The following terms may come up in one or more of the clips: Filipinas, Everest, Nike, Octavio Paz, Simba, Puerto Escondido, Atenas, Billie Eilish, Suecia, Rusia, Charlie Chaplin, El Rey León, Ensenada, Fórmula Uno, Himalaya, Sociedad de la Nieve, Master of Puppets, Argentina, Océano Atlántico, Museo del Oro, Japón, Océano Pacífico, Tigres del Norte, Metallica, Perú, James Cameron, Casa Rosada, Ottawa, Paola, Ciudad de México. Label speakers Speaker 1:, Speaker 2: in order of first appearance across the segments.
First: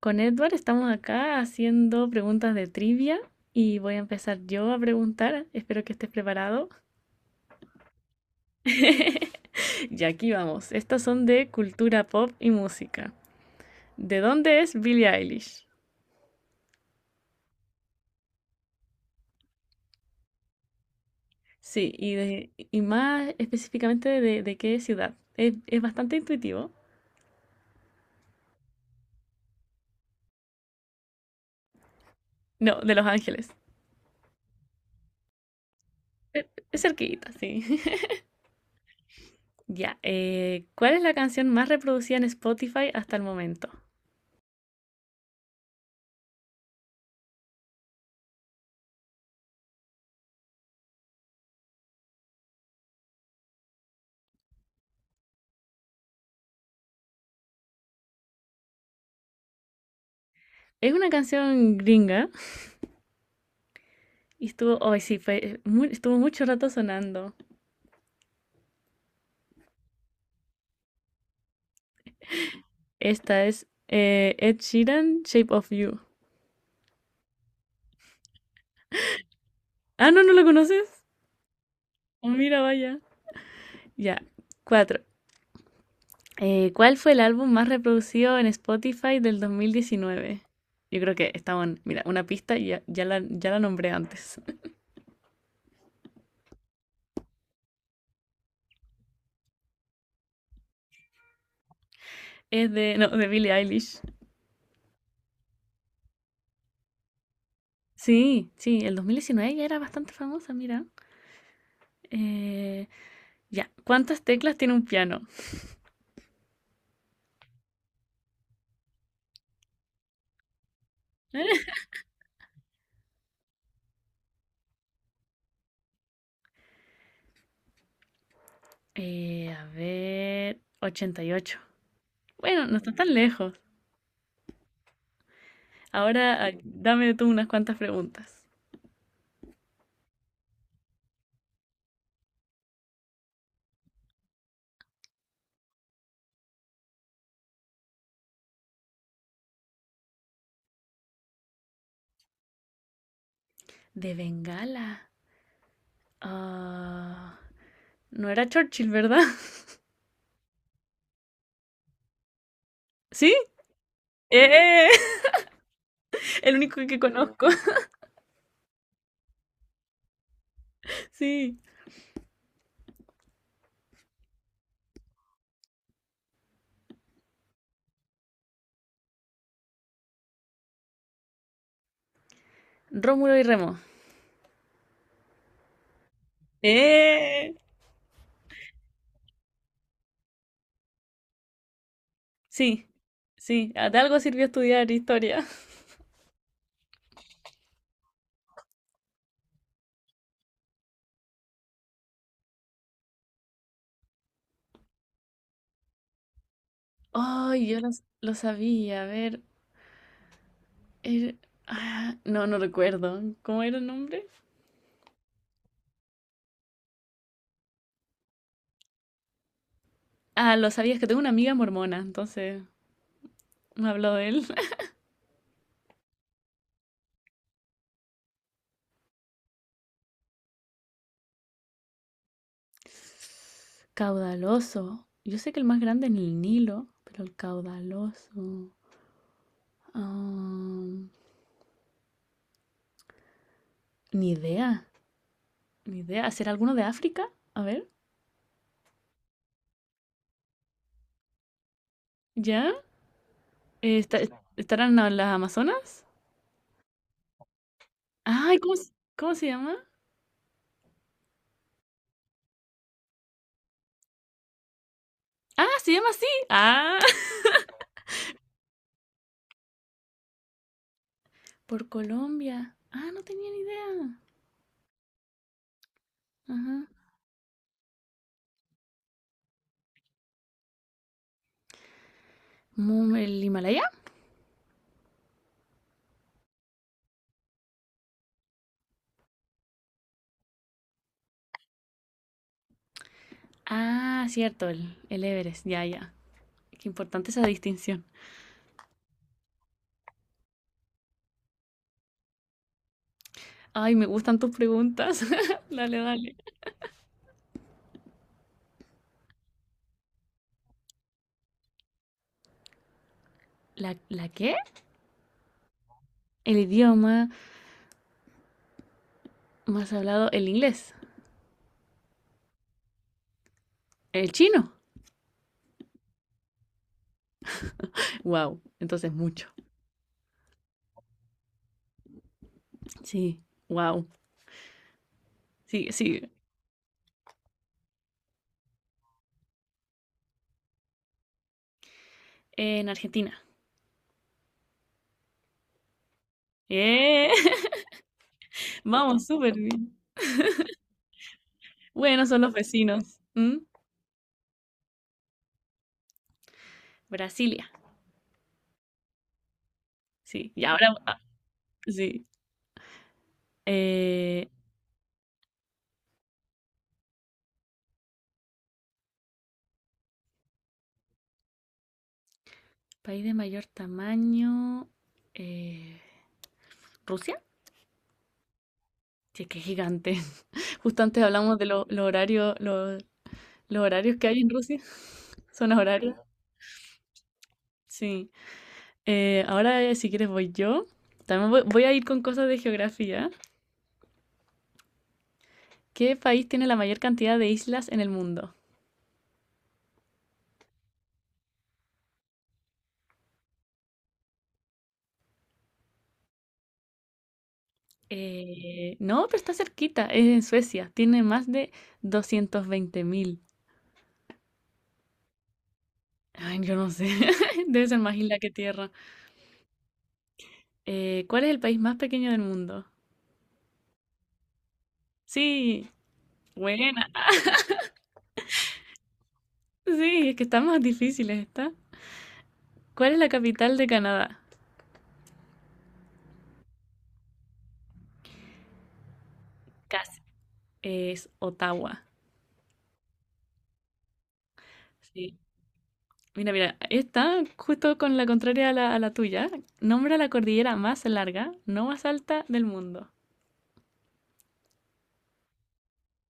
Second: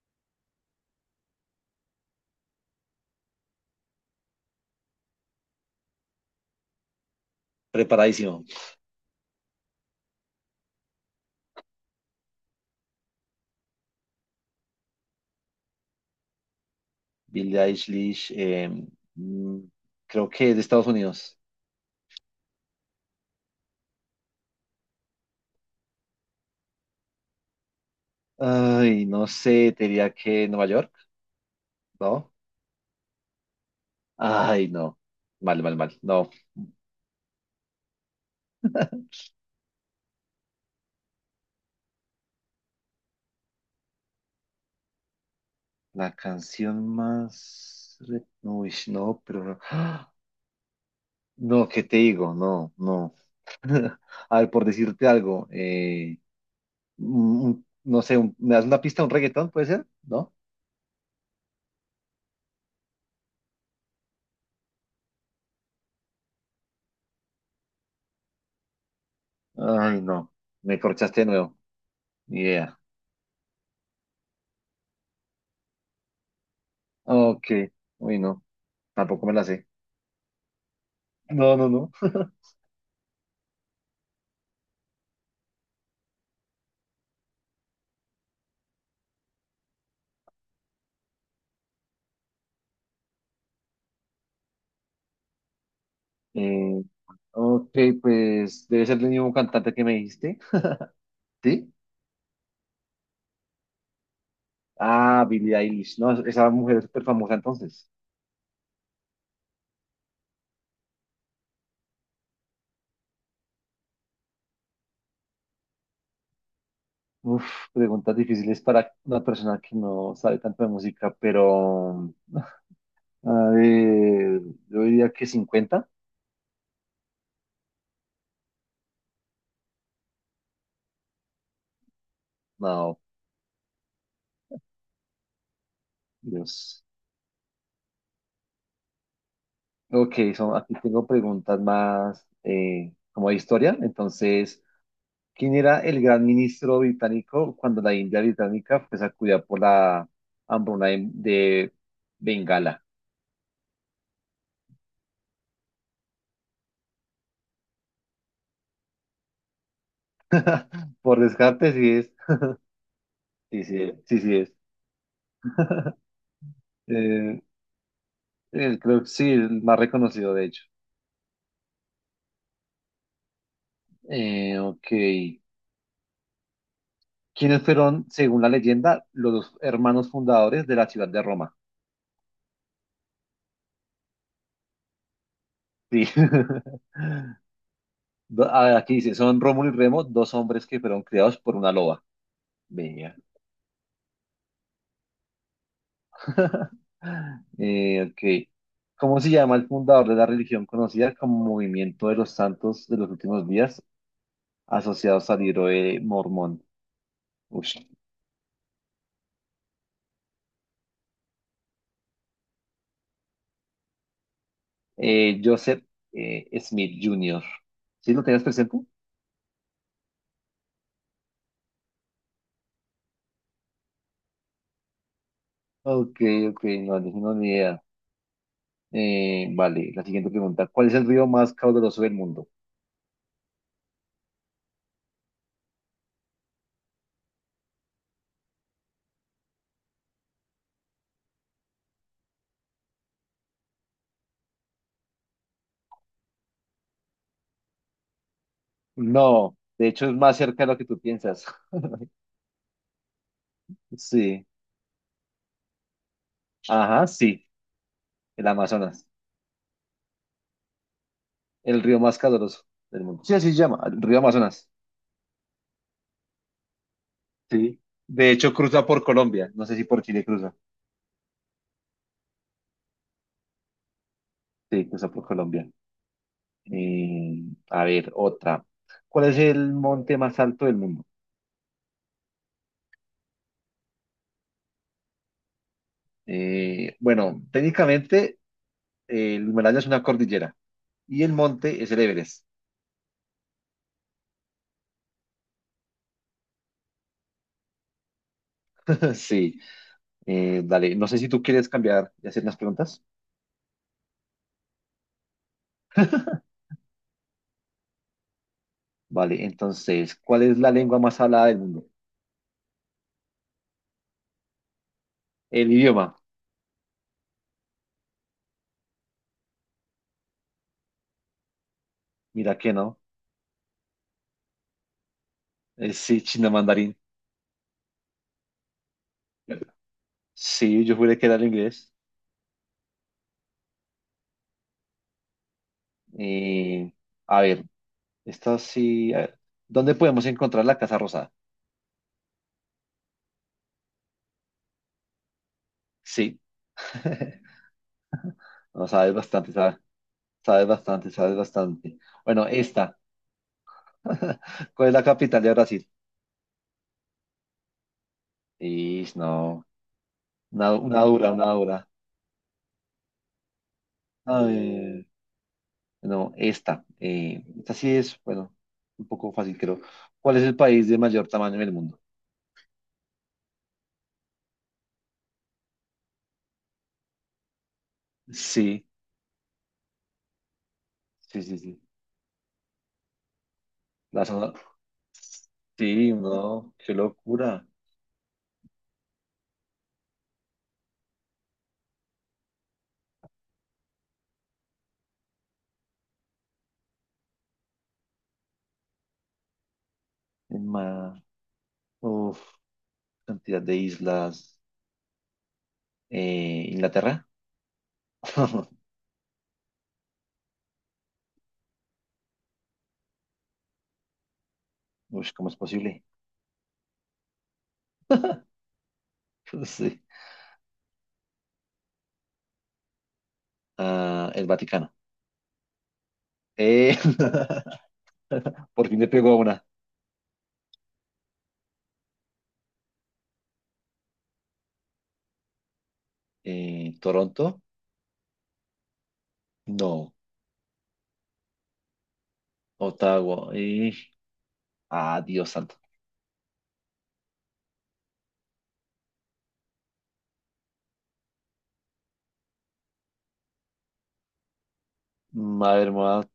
Speaker 1: Con Edward estamos acá haciendo preguntas de trivia y voy a empezar yo a preguntar. Espero que estés preparado.
Speaker 2: Preparadísimo.
Speaker 1: Y aquí vamos. Estas son de cultura pop y música. ¿De dónde es Billie Eilish?
Speaker 2: Billie Eilish, mm, creo que es de Estados Unidos.
Speaker 1: Sí, y, y más específicamente de qué ciudad. Es bastante intuitivo.
Speaker 2: Ay, no sé, te diría que Nueva York, ¿no?
Speaker 1: No, de Los Ángeles.
Speaker 2: Ay, no. Mal, mal, mal. No.
Speaker 1: Es cerquita, sí. Ya, ¿cuál es la canción más reproducida en Spotify hasta el momento?
Speaker 2: La canción más uy, no, pero... No, ¡Ah! No, ¿qué te digo? No, no. A ver, por decirte algo, no sé, ¿me das una pista, un reggaetón, puede ser? ¿No?
Speaker 1: Es una canción gringa. Y estuvo, hoy sí, estuvo mucho rato sonando.
Speaker 2: Ay, no. Me corchaste de nuevo. Ni idea.
Speaker 1: Esta es Ed Sheeran, Shape of You.
Speaker 2: Ok. Uy, no. Tampoco me la sé.
Speaker 1: Ah, no, ¿no la conoces?
Speaker 2: No, no, no.
Speaker 1: Oh, mira, vaya. Ya, cuatro. ¿Cuál fue el álbum más reproducido en Spotify del 2019? Yo creo que estaba en, mira, una pista y ya, ya la nombré antes.
Speaker 2: Eh, ok, pues debe ser el mismo cantante que me dijiste, ¿sí?
Speaker 1: Es de, no, de Billie Eilish.
Speaker 2: Ah, Billie Eilish, no, esa mujer es súper famosa entonces.
Speaker 1: Sí, sí, el 2019 ya era bastante famosa, mira. Eh, ya, ¿cuántas teclas tiene un piano?
Speaker 2: Uf, preguntas difíciles para una persona que no sabe tanto de música, pero a ver, yo diría que 50.
Speaker 1: A ver, 88. Bueno, no está
Speaker 2: No,
Speaker 1: tan lejos. Ahora, ah,
Speaker 2: Dios.
Speaker 1: dame tú unas cuantas preguntas.
Speaker 2: Ok, son, aquí tengo preguntas más como de historia, entonces, ¿quién era el gran ministro británico cuando la India británica fue sacudida por la hambruna de Bengala?
Speaker 1: De Bengala. Ah, no era Churchill, ¿verdad?
Speaker 2: Por descarte, sí es.
Speaker 1: ¿Sí?
Speaker 2: Sí, sí, es, sí, sí es.
Speaker 1: ¡Eh! El único que
Speaker 2: Eh,
Speaker 1: conozco.
Speaker 2: creo que sí, el más reconocido, de hecho.
Speaker 1: Sí.
Speaker 2: Ok. ¿Quiénes fueron, según la leyenda, los dos hermanos fundadores de la ciudad de Roma?
Speaker 1: Rómulo y Remo.
Speaker 2: Sí.
Speaker 1: ¡Eh!
Speaker 2: Aquí dice, son Rómulo y Remo, dos hombres que fueron criados por una loba.
Speaker 1: Sí.
Speaker 2: Venga.
Speaker 1: Sí. De algo sirvió estudiar historia.
Speaker 2: Ok. ¿Cómo se llama el fundador de la religión conocida como Movimiento de los Santos de los Últimos Días, asociados al libro de Mormón?
Speaker 1: Ay,
Speaker 2: Ush.
Speaker 1: yo lo, lo sabía. A ver. era- no, no recuerdo. ¿Cómo era el nombre?
Speaker 2: Joseph Smith Jr. ¿Sí lo tenías presente?
Speaker 1: Ah, lo sabía. Es que tengo una amiga mormona, entonces me habló de él.
Speaker 2: Ok, ok, no, no tengo ni idea. Vale, la siguiente pregunta. ¿Cuál es el río más caudaloso del mundo?
Speaker 1: Caudaloso. Yo sé que el más grande es el Nilo, pero el caudaloso. ah, Ni idea, ni idea. ¿Será alguno de África? A ver,
Speaker 2: No, de hecho es más cerca de lo que tú piensas.
Speaker 1: ¿ya? Eh, está-
Speaker 2: Sí,
Speaker 1: ¿Estarán las Amazonas?
Speaker 2: ajá, sí, el
Speaker 1: Ay,
Speaker 2: Amazonas,
Speaker 1: ¿cómo se llama?
Speaker 2: el río más caudaloso del mundo. Sí, así se llama, el río Amazonas.
Speaker 1: Ah, se llama así. Ah,
Speaker 2: Sí. De hecho, cruza por Colombia. No sé si por Chile cruza.
Speaker 1: por Colombia. Ah, no tenía ni idea.
Speaker 2: Sí, cruza por Colombia.
Speaker 1: Ajá.
Speaker 2: Eh, a ver, otra. ¿Cuál es el monte más alto del mundo?
Speaker 1: ¿El Himalaya?
Speaker 2: Bueno, técnicamente el Himalaya es una cordillera y el monte es el Everest.
Speaker 1: Ah, cierto, el Everest. Ya, ya. Qué importante esa distinción.
Speaker 2: Sí. Dale, no sé si tú quieres cambiar y hacer unas preguntas.
Speaker 1: Ay, me gustan tus preguntas. Dale, dale.
Speaker 2: Vale, entonces, ¿cuál es la lengua más hablada del mundo?
Speaker 1: ¿La, la qué?
Speaker 2: El idioma.
Speaker 1: El idioma más hablado, el inglés,
Speaker 2: Mira que no.
Speaker 1: el chino.
Speaker 2: Sí, chino mandarín.
Speaker 1: Wow, entonces mucho.
Speaker 2: Sí, yo juré que era el inglés.
Speaker 1: Sí, wow. Sí, sí.
Speaker 2: Eh, a ver. Esto sí. A ver, ¿dónde podemos encontrar la Casa Rosada?
Speaker 1: En Argentina.
Speaker 2: Sí.
Speaker 1: ¡Eh!
Speaker 2: No,
Speaker 1: Vamos, súper bien.
Speaker 2: sabes bastante, sabes bastante.
Speaker 1: Bueno, son
Speaker 2: Bueno,
Speaker 1: los
Speaker 2: esta.
Speaker 1: vecinos. ¿Mm?
Speaker 2: ¿Cuál es la capital de Brasil?
Speaker 1: Brasilia.
Speaker 2: Y no.
Speaker 1: Sí, y ahora,
Speaker 2: Una
Speaker 1: ah,
Speaker 2: dura, una dura.
Speaker 1: sí. Eh,
Speaker 2: Ay, no, esta. Esta sí es, bueno, un poco fácil, creo. ¿Cuál es el país de mayor tamaño en el mundo?
Speaker 1: país de mayor tamaño. eh, ¿Rusia?
Speaker 2: Sí,
Speaker 1: Sí, es que es gigante. Justo antes
Speaker 2: sí,
Speaker 1: hablamos
Speaker 2: sí,
Speaker 1: de
Speaker 2: sí.
Speaker 1: los horarios, los horarios
Speaker 2: La
Speaker 1: que hay en
Speaker 2: zona.
Speaker 1: Rusia. Son
Speaker 2: Sí,
Speaker 1: horarios.
Speaker 2: no, qué locura.
Speaker 1: Sí. Ahora, si quieres, voy yo. También voy a ir con cosas de geografía. ¿Qué país tiene la mayor cantidad de islas en el mundo?
Speaker 2: En ma- Uf, cantidad de islas. ¿Inglaterra?
Speaker 1: No, pero está cerquita, es en Suecia. Tiene más de 220.000.
Speaker 2: Uy, ¿cómo es posible?
Speaker 1: Ay, yo no sé. Debe ser más isla que tierra.
Speaker 2: Sí.
Speaker 1: ¿Cuál es el país más pequeño del mundo?
Speaker 2: Ah, el Vaticano.
Speaker 1: Sí,
Speaker 2: Eh,
Speaker 1: buena.
Speaker 2: por fin le pegó a una.
Speaker 1: Sí, es que están más difíciles, ¿está? ¿Cuál es la capital de Canadá?
Speaker 2: ¿Toronto? No.
Speaker 1: Casi. Es Ottawa.
Speaker 2: Ottawa.
Speaker 1: Sí.
Speaker 2: Dios santo.
Speaker 1: Mira, mira, esta, justo con la contraria a a la tuya, nombra la cordillera más larga, no más alta del mundo.
Speaker 2: A ver, me voy a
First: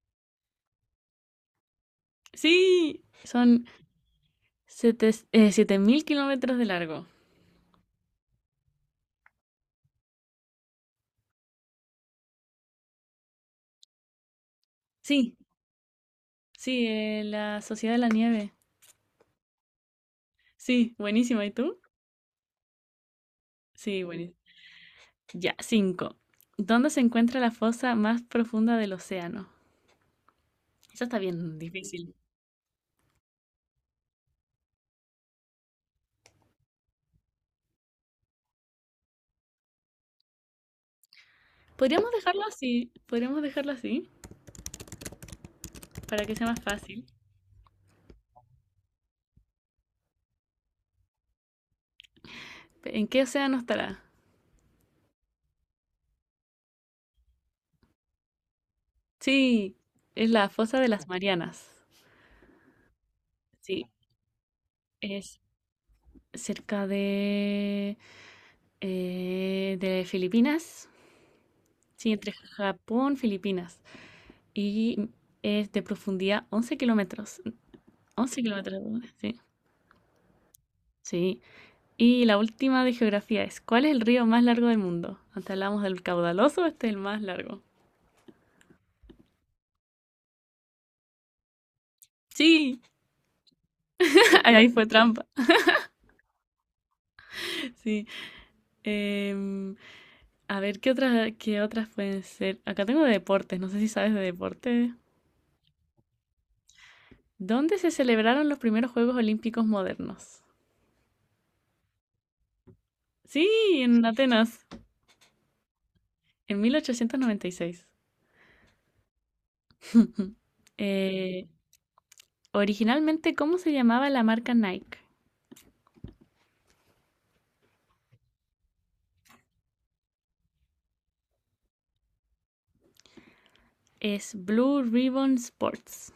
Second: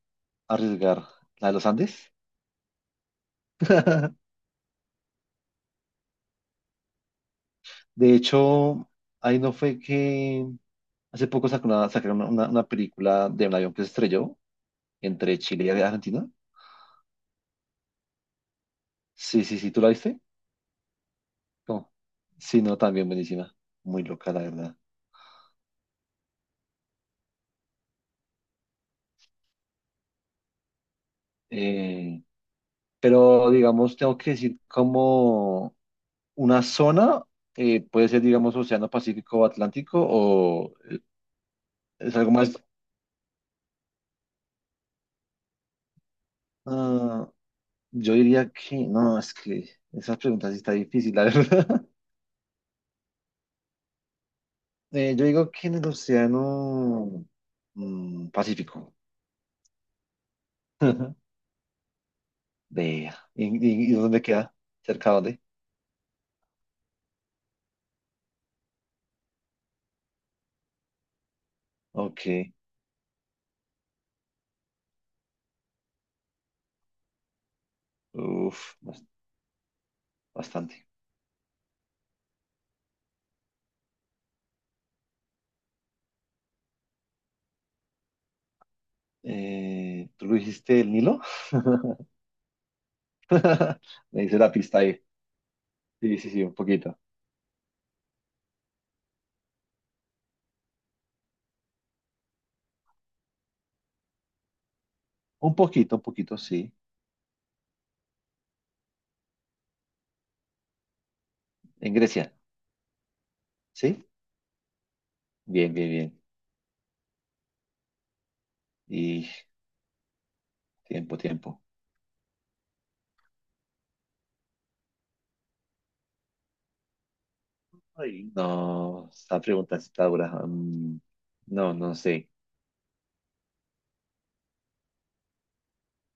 Speaker 2: arriesgar. ¿La de los Andes?
Speaker 1: Sí, son siete 7.000 kilómetros de largo.
Speaker 2: De hecho, ahí no fue que hace poco sacó una, sacaron una película de un avión que se estrelló
Speaker 1: Sí,
Speaker 2: entre Chile y Argentina.
Speaker 1: sí, la Sociedad de la Nieve.
Speaker 2: Sí, sí, sí, ¿tú la viste?
Speaker 1: Sí, buenísima. ¿Y tú?
Speaker 2: No. Sí, no, también buenísima.
Speaker 1: Sí,
Speaker 2: Muy loca,
Speaker 1: buenísima.
Speaker 2: la verdad.
Speaker 1: Ya, cinco. ¿Dónde se encuentra la fosa más profunda del océano? Eso está bien difícil.
Speaker 2: Eh, pero digamos, tengo que decir como una zona, puede ser, digamos, Océano Pacífico o Atlántico, o es algo más.
Speaker 1: Podríamos dejarlo así, para que sea más fácil.
Speaker 2: ah, yo diría que, no, es que esas preguntas sí está difícil, la verdad.
Speaker 1: ¿En qué océano estará?
Speaker 2: Yo digo que en el Océano Pacífico.
Speaker 1: Sí, es la fosa de las Marianas.
Speaker 2: Vea. ¿Y,
Speaker 1: Sí,
Speaker 2: y- y dónde queda? ¿Cerca de
Speaker 1: es
Speaker 2: dónde?
Speaker 1: cerca de Filipinas. Sí,
Speaker 2: Ok,
Speaker 1: entre Japón, Filipinas. Y es de profundidad 11 kilómetros. Once
Speaker 2: uff,
Speaker 1: kilómetros, sí.
Speaker 2: bastante.
Speaker 1: Sí. Y la última de geografía es, ¿cuál es el río más largo del mundo? Antes hablamos del caudaloso, este es el más largo.
Speaker 2: ¿Tú lo dijiste el Nilo?
Speaker 1: Sí,
Speaker 2: Me dice la
Speaker 1: ahí
Speaker 2: pista
Speaker 1: fue
Speaker 2: ahí.
Speaker 1: trampa.
Speaker 2: Sí, sí, sí, un poquito.
Speaker 1: Sí. Em, a ver, ¿qué otras pueden ser? Acá tengo de deportes, no sé si sabes de deportes.
Speaker 2: Un poquito, un poquito, sí.
Speaker 1: ¿Dónde se celebraron los primeros Juegos Olímpicos modernos?
Speaker 2: En Grecia,
Speaker 1: Sí, en
Speaker 2: ¿sí?
Speaker 1: Atenas,
Speaker 2: Bien, bien, bien.
Speaker 1: en 1896.
Speaker 2: Y tiempo,
Speaker 1: Eh,
Speaker 2: tiempo.
Speaker 1: originalmente, ¿cómo se llamaba la marca Nike?
Speaker 2: Ay, no, esta pregunta está dura. No, no sé.
Speaker 1: Es Blue Ribbon Sports.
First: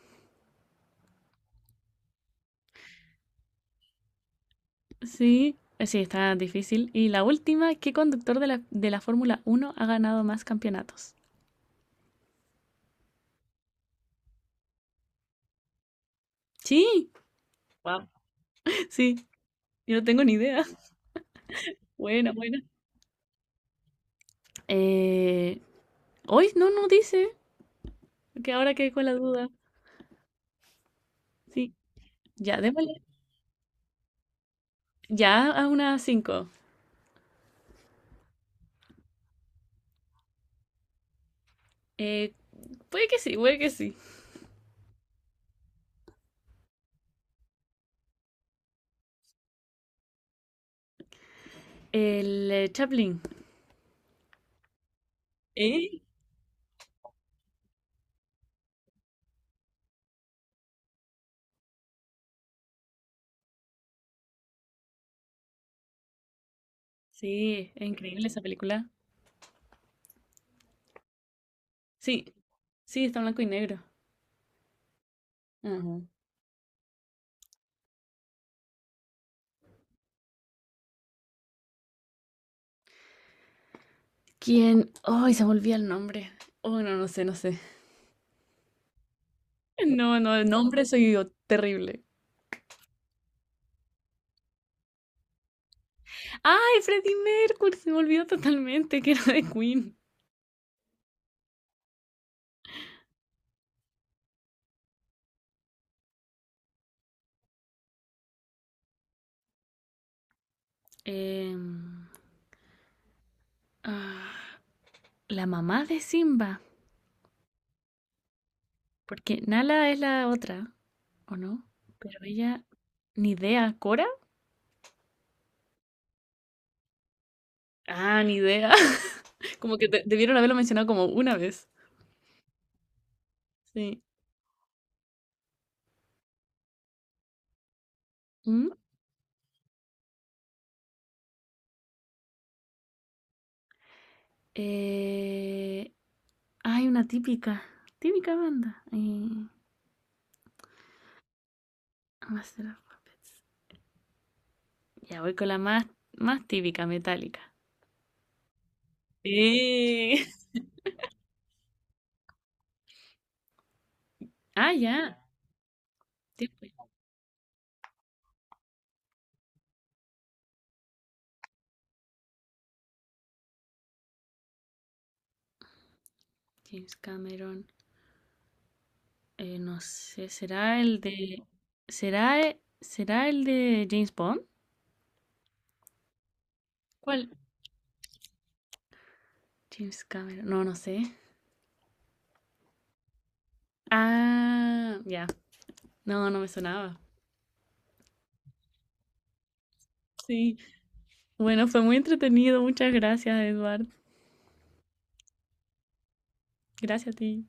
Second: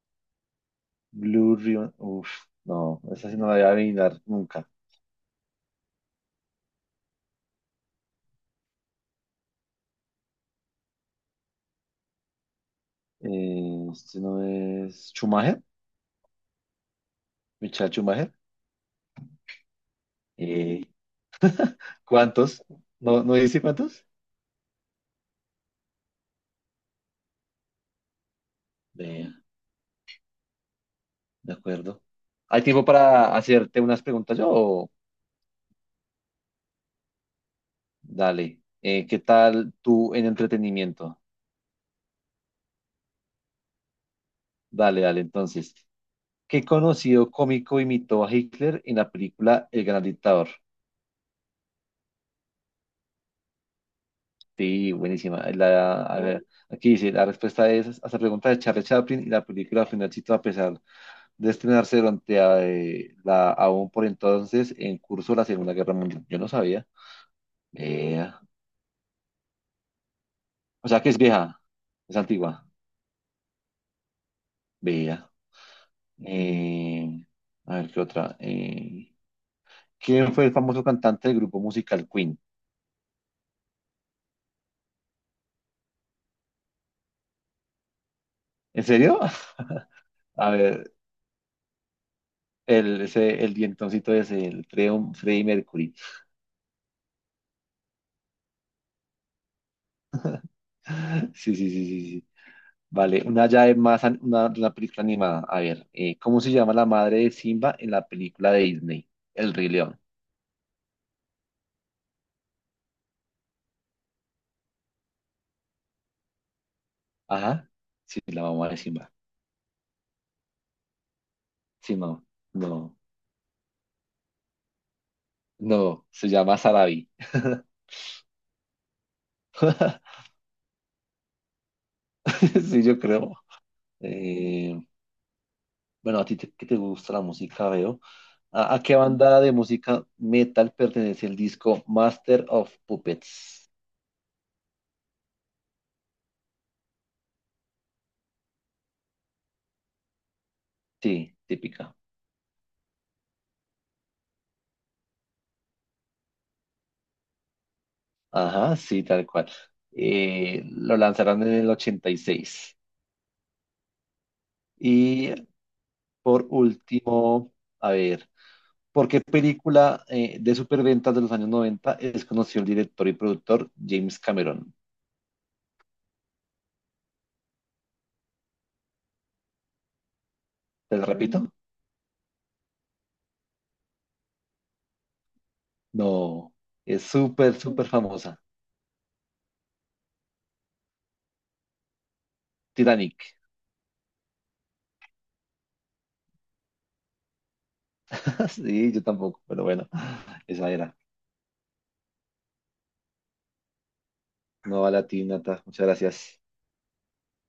Speaker 2: Blue Ribbon, uf, no, esa sí no la voy a adivinar nunca.
Speaker 1: Sí, sí, está difícil. Y la última, ¿qué conductor de de la Fórmula Uno ha ganado más campeonatos?
Speaker 2: Este no es Schumacher,
Speaker 1: Sí,
Speaker 2: Michael
Speaker 1: wow.
Speaker 2: Schumacher.
Speaker 1: Sí, yo no tengo ni idea.
Speaker 2: Eh,
Speaker 1: Buena, buena.
Speaker 2: ¿Cuántos? ¿No, no dice cuántos?
Speaker 1: Eh, hoy no, no dice, que ahora quedé con la
Speaker 2: Eh,
Speaker 1: duda.
Speaker 2: de
Speaker 1: Sí,
Speaker 2: acuerdo.
Speaker 1: ya,
Speaker 2: ¿Hay tiempo
Speaker 1: démosle.
Speaker 2: para hacerte unas preguntas yo?
Speaker 1: Ya a unas cinco.
Speaker 2: Dale. ¿Qué tal tú en entretenimiento?
Speaker 1: Eh, puede que sí, puede que sí.
Speaker 2: Dale, dale, entonces. ¿Qué conocido cómico imitó a Hitler en la película El Gran Dictador?
Speaker 1: El Chaplin.
Speaker 2: Sí, buenísima.
Speaker 1: ¿Eh?
Speaker 2: A ver, aquí dice, la respuesta es a esta pregunta de Charlie Chaplin, y la película fue un éxito a pesar de estrenarse durante aún por entonces en curso, la Segunda Guerra Mundial. Yo no sabía.
Speaker 1: Sí, es increíble
Speaker 2: Vea.
Speaker 1: esa película.
Speaker 2: O sea que es vieja, es
Speaker 1: Sí,
Speaker 2: antigua.
Speaker 1: sí, está en blanco y negro.
Speaker 2: Vea.
Speaker 1: Ajá.
Speaker 2: Eh, a ver, ¿qué otra? ¿Quién fue el famoso cantante del grupo musical Queen?
Speaker 1: ¿Quién? Ay, se me olvida el nombre. Oh, no, no sé, no sé.
Speaker 2: ¿En serio?
Speaker 1: No, no, el
Speaker 2: A
Speaker 1: nombre
Speaker 2: ver,
Speaker 1: soy yo, terrible.
Speaker 2: El dientoncito ese, el Freddie Mercury.
Speaker 1: ¡Ay, Freddie Mercury! Se me olvidó totalmente que era de Queen.
Speaker 2: Sí, sí, sí, sí, sí. Vale, una llave más, una película animada. A ver, ¿cómo se llama la madre de Simba en la película de Disney? El Rey León.
Speaker 1: Em, ah, la mamá de Simba.
Speaker 2: Ajá. Sí, la mamá de Simba.
Speaker 1: Porque Nala es la otra, ¿o no?
Speaker 2: Sí,
Speaker 1: Pero
Speaker 2: no,
Speaker 1: ella,
Speaker 2: no,
Speaker 1: ni idea, ¿Cora?
Speaker 2: no. Se llama Sarabi.
Speaker 1: Ah, ni idea. Como que debieron haberlo mencionado como una vez.
Speaker 2: Sí, yo creo.
Speaker 1: Sí.
Speaker 2: Eh, bueno, a ti que te gusta la música, veo.
Speaker 1: Mm,
Speaker 2: ¿A qué banda de música metal pertenece el disco Master of Puppets?
Speaker 1: eh, hay una típica banda.
Speaker 2: Sí, típica.
Speaker 1: Master of Puppets. Ya voy con más típica, metálica.
Speaker 2: Ajá, sí, tal cual.
Speaker 1: Sí.
Speaker 2: Lo lanzaron en el 86.
Speaker 1: Ah, ya.
Speaker 2: Y por
Speaker 1: Tiempo ya.
Speaker 2: último, a ver, ¿por qué película de superventas de los años 90 es conocido el director y productor James Cameron?
Speaker 1: James Cameron. No sé, ¿será
Speaker 2: ¿Te
Speaker 1: el
Speaker 2: lo repito?
Speaker 1: de... ¿será el de James Bond?
Speaker 2: No, es
Speaker 1: ¿Cuál?
Speaker 2: súper, súper famosa.
Speaker 1: James Cameron. No, no sé.
Speaker 2: Titanic.
Speaker 1: Ah, ya. No, no me sonaba.
Speaker 2: Sí, yo tampoco, pero bueno,
Speaker 1: Sí.
Speaker 2: esa era.
Speaker 1: Bueno, fue muy entretenido. Muchas gracias, Eduard.
Speaker 2: No a la ti, Nata. Muchas gracias.
Speaker 1: Gracias a ti.